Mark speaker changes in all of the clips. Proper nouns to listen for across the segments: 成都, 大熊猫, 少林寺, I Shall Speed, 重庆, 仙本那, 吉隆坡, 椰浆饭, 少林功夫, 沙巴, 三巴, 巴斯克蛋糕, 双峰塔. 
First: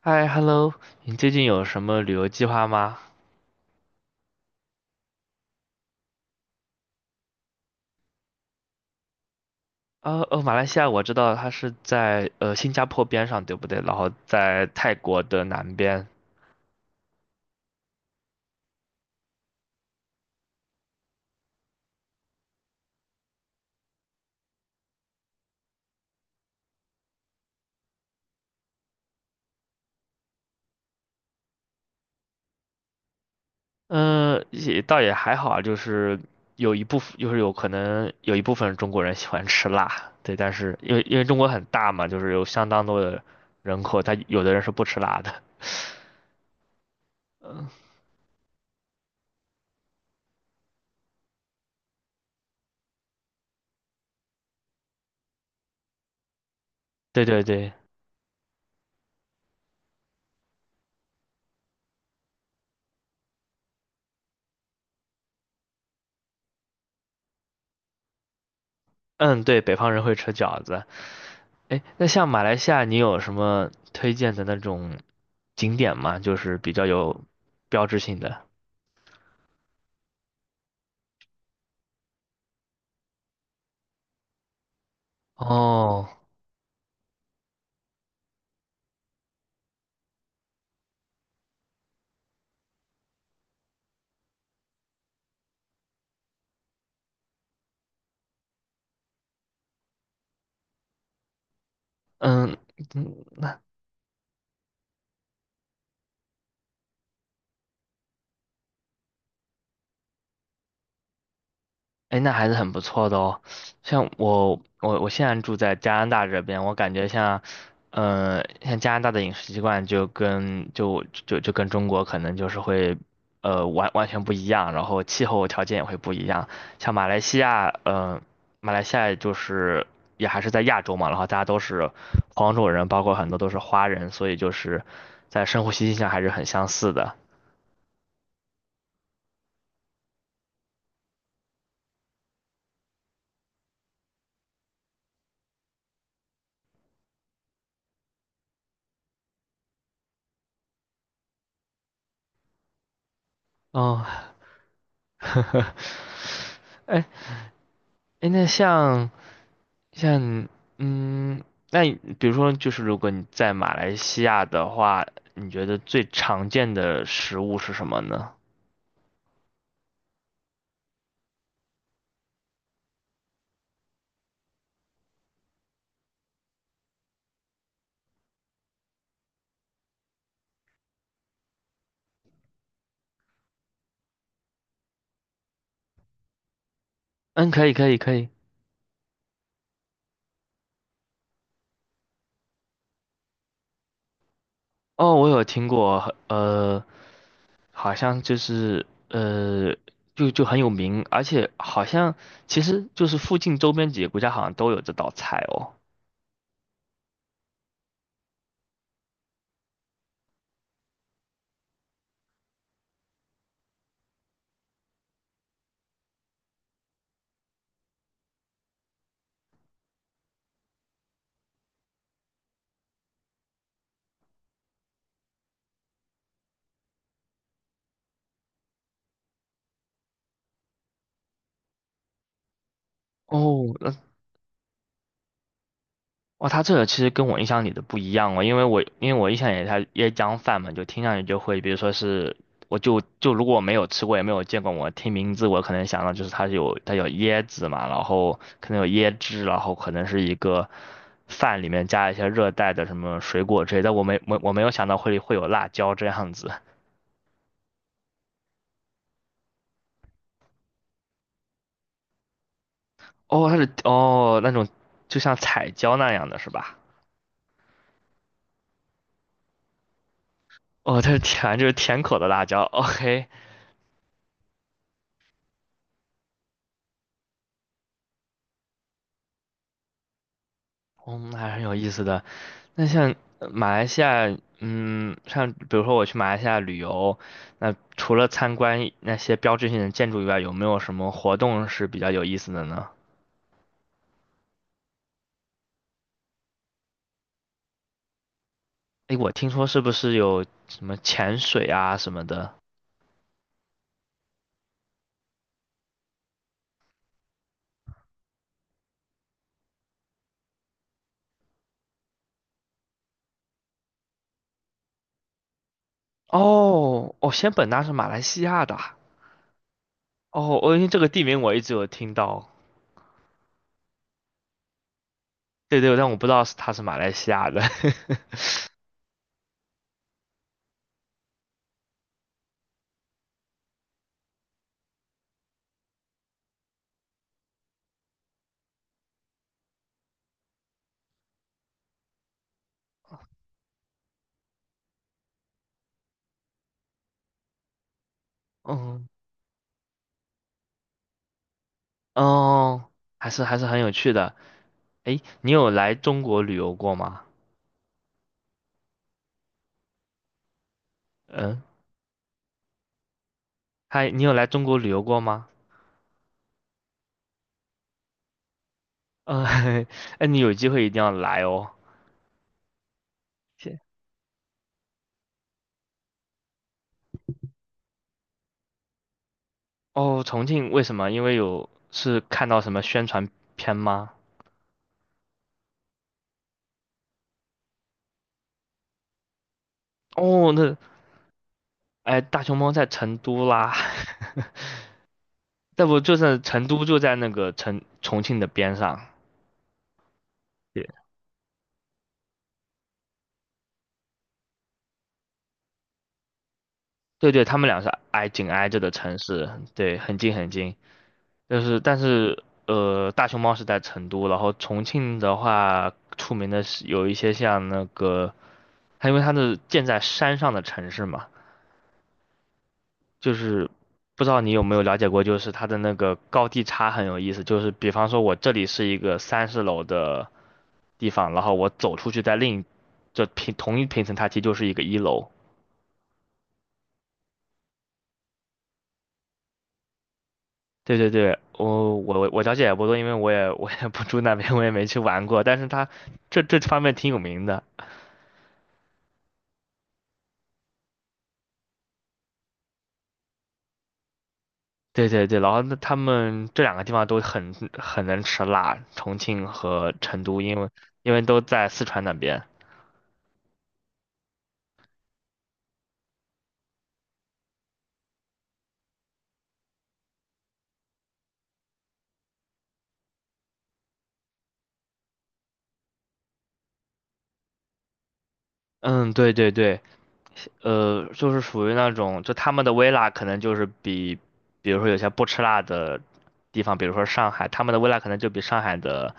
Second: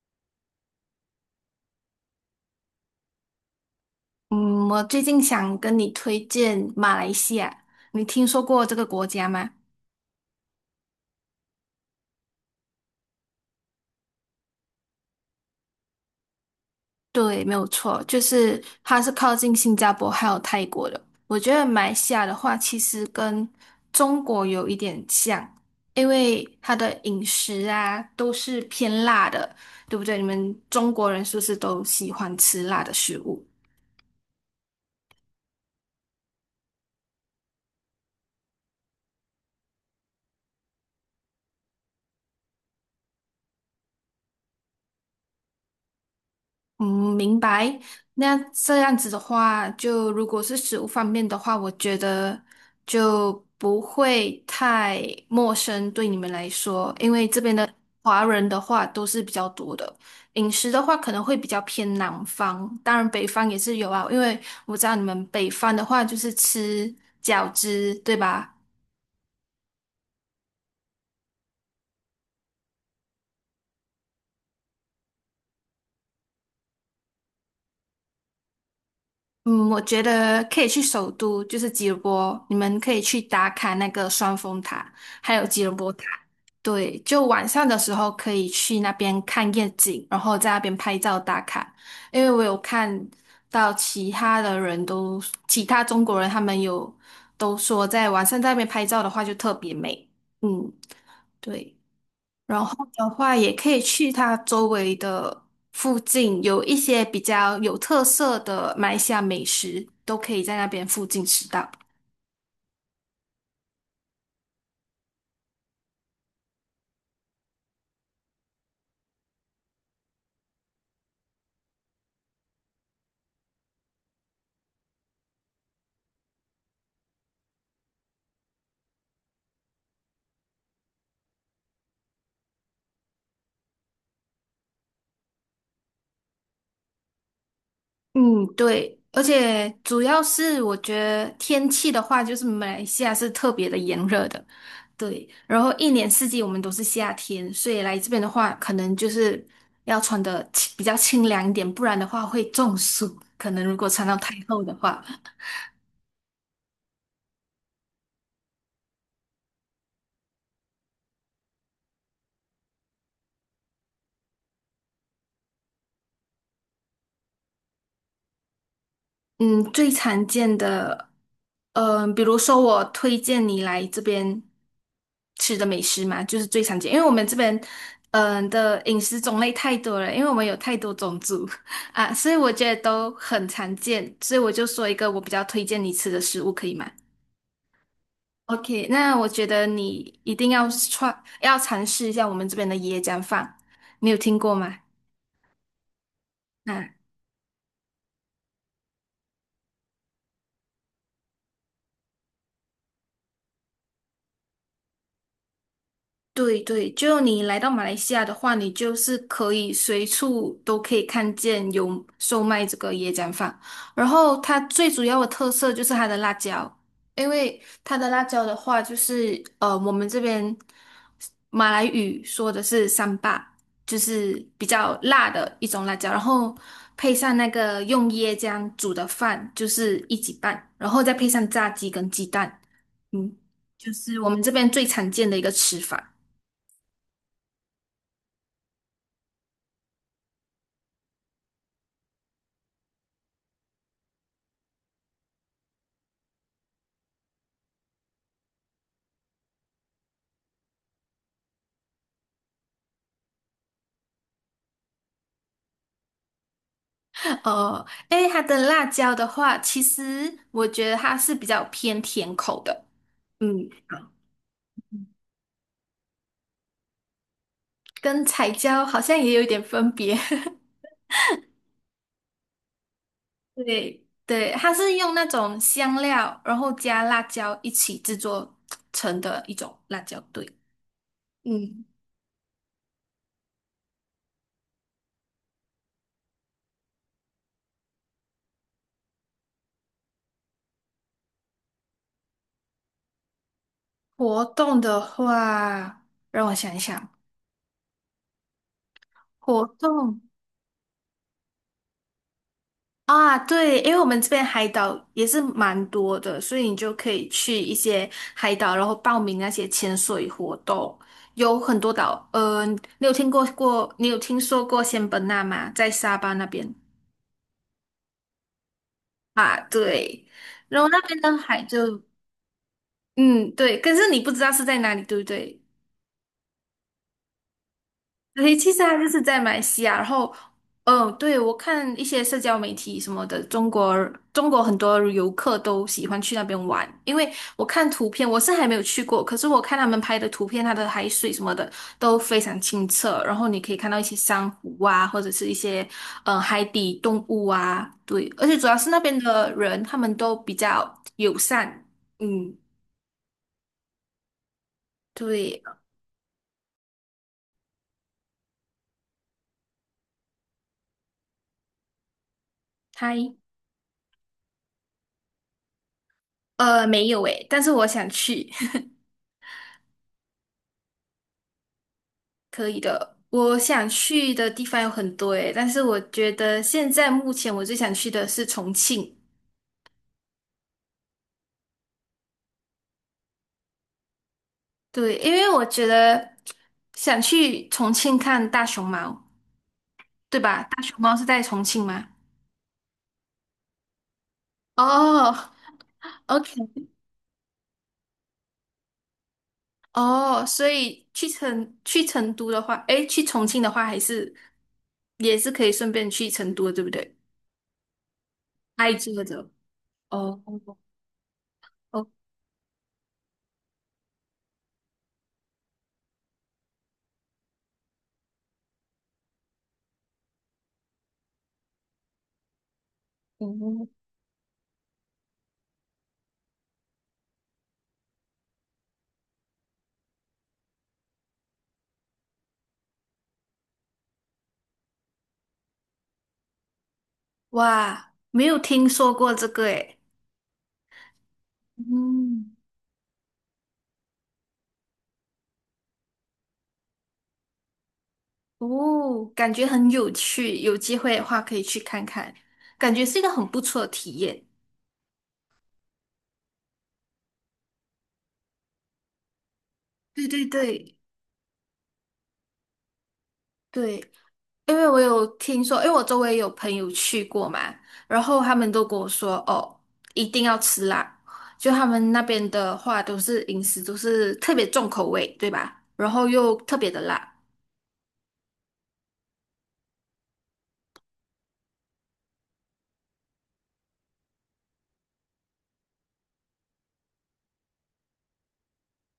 Speaker 1: 嗨，hello，你最近有什么旅游计划吗？
Speaker 2: 嗯，我最近想跟你推荐马来西亚，你听说过这个国家吗？
Speaker 1: 哦哦，马来西亚我知道它是在新加坡边上，对不对？然后在泰国的南边。
Speaker 2: 对，没有错，就是它是靠近新加坡还有泰国的。我觉得马来西亚的话，其实跟中国有一点像，因为它的饮食啊都是偏辣的，对不对？你们中国人是不是都喜欢吃辣的食物？
Speaker 1: 嗯、也倒也还好啊，就是有一部分，就是有可能有一部分中国人喜欢吃辣，对，但是因为中国很大嘛，就是有相当多的人口，他有的人是不吃辣的。
Speaker 2: 嗯，明
Speaker 1: 嗯，
Speaker 2: 白。那这样子的话，就如果是食物方面的话，我觉得就不会太陌生对你们来说，因
Speaker 1: 对
Speaker 2: 为这
Speaker 1: 对
Speaker 2: 边的
Speaker 1: 对。
Speaker 2: 华人的话都是比较多的。饮食的话可能会比较偏南方，当然北方也是有啊，因为我知道你们北方的话就是吃饺子，对吧？
Speaker 1: 嗯，对，北方人会吃饺子。哎，那像马来西亚，你有什么推荐的那种景点吗？就是比较有标志性的。
Speaker 2: 嗯，我觉得可以去首都，就是吉隆坡，你们可以去打卡那个双峰塔，还有吉隆坡塔。
Speaker 1: 哦，
Speaker 2: 对，就晚上的时候可以去那边看夜景，然后在那边拍照打卡。因为我有看到其他中国人他们都说，在晚上在那边拍照的话就特别美。嗯，对。
Speaker 1: 嗯，
Speaker 2: 然后的
Speaker 1: 嗯，
Speaker 2: 话，也可以去它周围的附近，有一些比较有特色的马来西亚美食，都可以在那边附近吃到。
Speaker 1: 哎，那还是很不错的哦。像我，我我现在住在加拿大这边，我感觉像，像加拿大的饮食习惯就跟中国可能就是会，完完全不一样，然后气候条件也会不一样。像马来西亚，嗯，马来西亚就是也还是在亚洲嘛，然后大家都是黄种人，包括很多都是华人，所以就是在生活习性上还是很相似的。
Speaker 2: 嗯，对，而且主要是我觉得天气的话，就是马来西亚是特别的炎热的，对，然后一年四季我们都是夏天，所以来这边的话，可能就是要穿的比较清凉一点，不然的话会中暑，可能如果
Speaker 1: 哦，
Speaker 2: 穿到太厚的话。
Speaker 1: 哎，哎，那像。像嗯，那你比如说，就是如果你在马来西亚的话，你觉得最常见的食物是什么呢？
Speaker 2: 嗯，最常见的，嗯、比如说我推荐你来这边吃的美食嘛，就是最常见，因为我们这边，嗯、的饮食种类太多了，因为我们有太多种族 啊，所以我觉得都很常见，所以我就说一个我比较推荐你吃的食物，可以吗
Speaker 1: 嗯，可以，可以，可以。
Speaker 2: ？OK，那我觉得你一定要尝试一下我们这边的椰浆饭，你有听过吗？
Speaker 1: 哦，我有听过，
Speaker 2: 啊
Speaker 1: 好像就很有名，而且好像其实就是附近周边几个国家好像都有这道菜哦。
Speaker 2: 对对，就你来到马来西亚的话，你就是可以随处都可以看见有售卖这个椰浆饭。然后它最主要的特色就是它的辣椒，因为它的辣椒的话，就是我们这边马来语说的是三巴，就是比较辣的一种辣椒。然后配上那个用椰浆煮的饭，就是一起拌，然后再配上炸鸡跟鸡蛋，嗯，
Speaker 1: 哦，
Speaker 2: 就是我们这边最常见的一个吃法。
Speaker 1: 哇，他这个其实跟我印象里的不一样哦，因为我印象里他椰浆饭嘛，就听上去就会，比如说是，我就就如果我没有吃过也没有见过，我听名字我可能想到就是它有椰子嘛，然后可能有椰汁，然后可能是一个饭里面加一些热带的什么水果之类的，但我没有想到会有辣椒这样子。
Speaker 2: 哦，诶，它的辣椒的话，其实我觉得它是比较偏甜口的，
Speaker 1: 哦，它是
Speaker 2: 嗯，
Speaker 1: 那种就像彩椒那样的是吧？
Speaker 2: 跟彩椒好像也有一点分别。
Speaker 1: 哦，它是甜，就是甜口的辣椒。OK。
Speaker 2: 对对，它是用那种香料，然后加辣椒一起制作成的一种辣椒对，
Speaker 1: 嗯，还是很有
Speaker 2: 嗯，
Speaker 1: 意思的。那像马来西亚，嗯，像比如说我去马来西亚旅游，那除了参观那些标志性的建筑以外，有没有什么活动是比较有意思的呢？
Speaker 2: 活动的话，让我想一想，
Speaker 1: 诶，我听说
Speaker 2: 活
Speaker 1: 是不是
Speaker 2: 动
Speaker 1: 有什么潜水啊什么的？
Speaker 2: 啊，对，因为我们这边海岛也是蛮多的，所以你就可以去一些海岛，然后报名那些潜水活动，有很多岛。呃，你有听过过，你有听说过仙本那吗？在沙巴那边
Speaker 1: 哦，哦，仙本那是马来西亚的啊。
Speaker 2: 啊，对，
Speaker 1: 哦，哦，因
Speaker 2: 然
Speaker 1: 为
Speaker 2: 后
Speaker 1: 这
Speaker 2: 那
Speaker 1: 个
Speaker 2: 边
Speaker 1: 地
Speaker 2: 的
Speaker 1: 名我一
Speaker 2: 海
Speaker 1: 直有
Speaker 2: 就，
Speaker 1: 听到。
Speaker 2: 嗯，对，可是你不知道是在哪里，对不对？
Speaker 1: 对对，但我不知道是它是马来西亚的。
Speaker 2: 对，其实他就是在马来西亚，然后，嗯，对，我看一些社交媒体什么的，中国很多游客都喜欢去那边玩，因为我看图片，我是还没有去过，可是我看他们拍的图片，它的海水什么的都非常清澈，然后你可以看到一些珊瑚啊，或者是一些海底动物啊，对，而且 主要是那
Speaker 1: 嗯，
Speaker 2: 边的人他们都比较友善，嗯，
Speaker 1: 哦，还是还是很有趣的。诶，你
Speaker 2: 对，
Speaker 1: 有来中国旅游过吗？嗯。
Speaker 2: 他
Speaker 1: 嗨，你有来中国旅游过吗？
Speaker 2: 没有诶，但是我想去。
Speaker 1: 嗯，哎，你有机会一定要来哦。
Speaker 2: 可以的，我
Speaker 1: 谢，
Speaker 2: 想去的地方有很多诶，但是我觉得现在目前我最想去的是重庆，
Speaker 1: 哦，重庆为什么？因为有是看到什么宣传片吗？
Speaker 2: 对，因为我觉得想去重庆看大熊猫，对
Speaker 1: 哦，
Speaker 2: 吧？
Speaker 1: 那，
Speaker 2: 大熊猫是在重庆吗？
Speaker 1: 哎，大熊猫在成都啦，
Speaker 2: 哦
Speaker 1: 那不就是
Speaker 2: ，OK，
Speaker 1: 成都就在那个成重庆的边上。
Speaker 2: 哦，所
Speaker 1: 对
Speaker 2: 以去成都的话，诶，去重庆的话，还是也是可以顺便去成都的，对不对？
Speaker 1: 对对，他们俩是挨紧挨着的
Speaker 2: 挨
Speaker 1: 城
Speaker 2: 着
Speaker 1: 市，
Speaker 2: 的，
Speaker 1: 对，很近
Speaker 2: 哦
Speaker 1: 很近。就是但
Speaker 2: ，OK，
Speaker 1: 是大熊猫是在成都，然后重庆的话，出名的是有一些像那个它因为它是建在山上的城市嘛，就是不知道你有没有了解过，就是它的那个高低差很有意思。就是比方说，我这里是一个30楼的地方，然后我走出去在另一平同一平层它其实就是一个一楼。
Speaker 2: 哇，没有听说过这个诶。
Speaker 1: 对对对，我了
Speaker 2: 嗯。
Speaker 1: 解也不多，因为我也不住那边，我也没去玩过。但是它这方面挺有名的。
Speaker 2: 哦，感觉很有趣，有机会的话可以去看看，感觉是一个很不错的体验。
Speaker 1: 对对对，然后那他们这两个地方都很能吃辣，重庆和成
Speaker 2: 对
Speaker 1: 都，
Speaker 2: 对对
Speaker 1: 因为都在四川那边。
Speaker 2: 对，因为我有听说，因为我周围有朋友去过嘛，然后他们都跟我说，哦，一定要吃辣，就他们那边的话都是饮食都是特别重口味，对吧？然后又特别的辣。
Speaker 1: 嗯，对对对，就是属于那种，就他们的微辣可能就是比如说有些不吃辣的地方，比如说上海，他们的微辣可能就比上海的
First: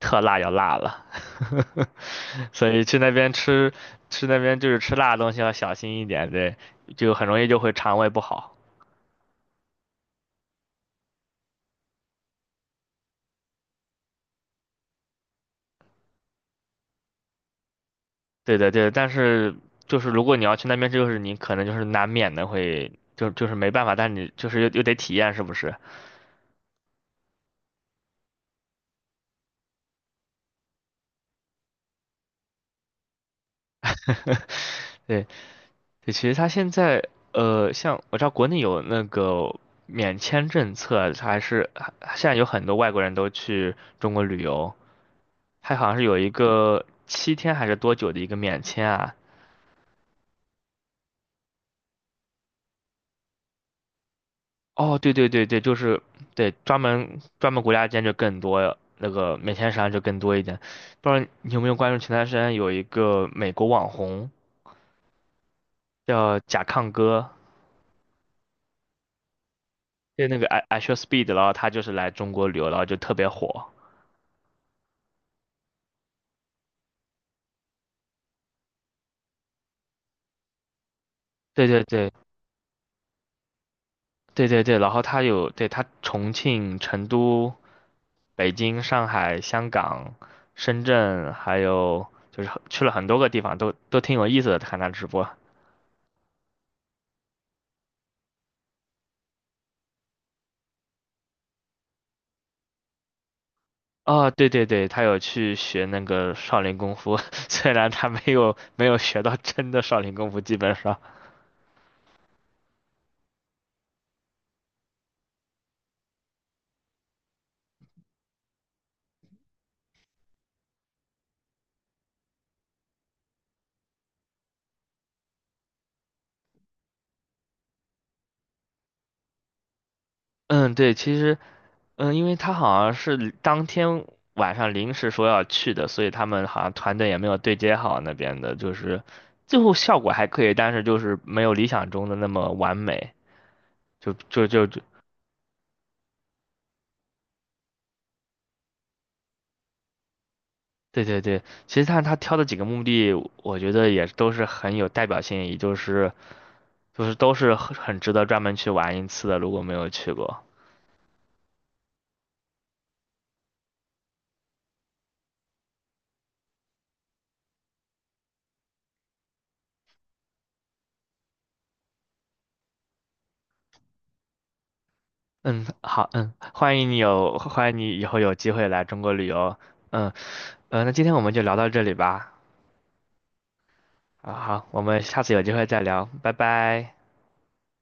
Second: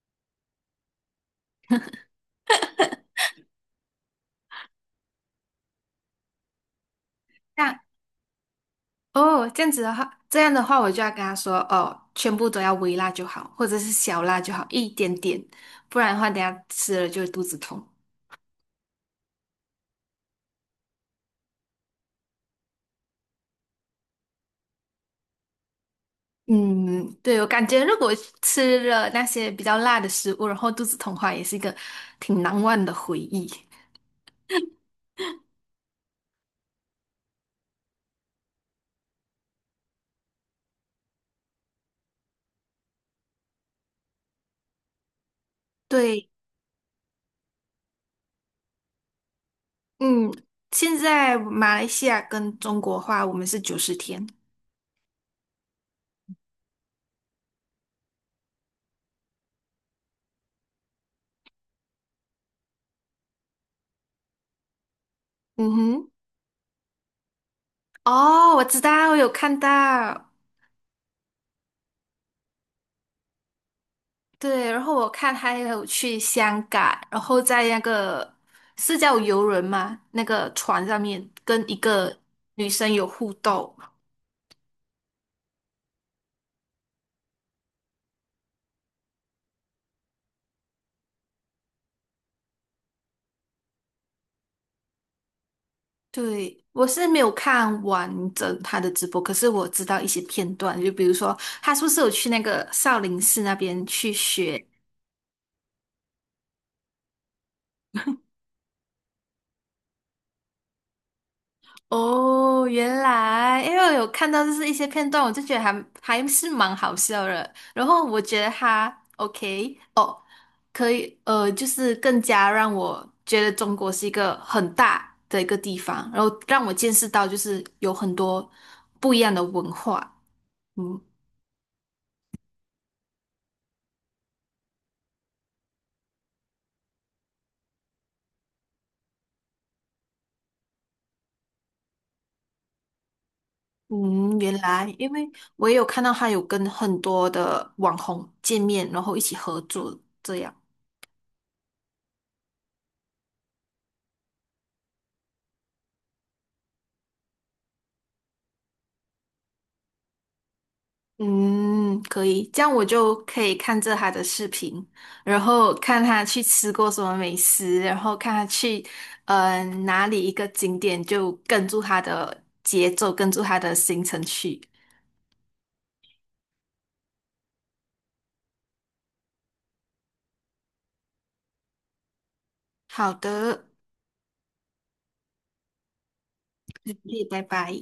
Speaker 1: 特辣要辣了，所以去那边吃，吃那边就是吃辣的东西要小心一点，对，就很容易就会
Speaker 2: 那
Speaker 1: 肠胃不好。
Speaker 2: 哦，这样子的话，这样的话，我就要跟他说，哦，全部都要微辣就好，或者是小辣就好，一点点，不然的话，等下吃了就会肚子痛。
Speaker 1: 对对对，但是就是如果你要去那边，就是你可能就是难免的会，就没办法，但是你就是又得体验，是不是？
Speaker 2: 嗯，对，我感觉如果吃了那些比较辣的食物，然后肚子痛的话，也是一个挺难忘的回忆。
Speaker 1: 对，对，其实它现在像我知道国内有那个免签政策啊，它还是还现在有很多外国人都去中国旅游，它好像是有
Speaker 2: 对，
Speaker 1: 一个7天还是多久的一个免签啊？
Speaker 2: 嗯，现在马来西亚跟中国话，我们是90天。
Speaker 1: 哦，对对对对，就是对专门国家间就更多那个免签商就更多一点，不知道你有没有关注前段时间有一个美国网红
Speaker 2: 嗯哼，
Speaker 1: 叫甲亢哥，
Speaker 2: 哦，我知道，我有看
Speaker 1: 就
Speaker 2: 到。
Speaker 1: 那个 I Shall Speed,然后他就是来中国旅游，然后就特别火。
Speaker 2: 对，然后我看他也有去香港，然后在那个是叫游轮吗？那个船上面
Speaker 1: 对
Speaker 2: 跟一
Speaker 1: 对对，
Speaker 2: 个女生有互动。
Speaker 1: 对对对，然后他有，对，他重庆、成都、北京、上海、香港、深圳，还有就是去了很多个地方，都都挺有意思的。看他直播，
Speaker 2: 对，我是没有看完整他的直播，可是我知道一些片段，就比如说他是不是有去那个少林寺那边去
Speaker 1: 哦，对对
Speaker 2: 学
Speaker 1: 对，他有去学那个少林功夫，虽然他没有学到真的少林功夫，基本上，
Speaker 2: 哦，原来，因为我有看到就是一些片段，我就觉得还是蛮好笑的。然后我觉得他 OK 哦，可以，就是更加让我觉得中国是一个很大的一个地方，然后让我见识到就是有很多不一样的文化。
Speaker 1: 嗯，对，
Speaker 2: 嗯
Speaker 1: 其实。嗯，因为他好像是当天晚上临时说要去的，所以他们好像团队也没有对接好那边的，就是最后效果还可以，但是就是没有理想中的那么完美。就
Speaker 2: 嗯，
Speaker 1: 就
Speaker 2: 原
Speaker 1: 就就，
Speaker 2: 来，因为我也有看到他有跟很多的网红见面，然后一起合作这样。
Speaker 1: 对对对，其实他挑的几个目的，我觉得也都是很有代表性，也就是就是都是很值得专门去玩一次的，如果没有去过。
Speaker 2: 嗯，可以，这样我就可以看着他的视频，然后看他去吃过什么美食，然后看他去，哪里一个景点，就跟住他的节奏，跟住他的行程去。
Speaker 1: 嗯，好，嗯，欢迎你以后有机会来中国旅游。嗯，呃，那今天我们就聊到这里吧。
Speaker 2: 好的，
Speaker 1: 啊，好，我们下次有机会再聊，拜
Speaker 2: 谢
Speaker 1: 拜。
Speaker 2: 谢，拜拜。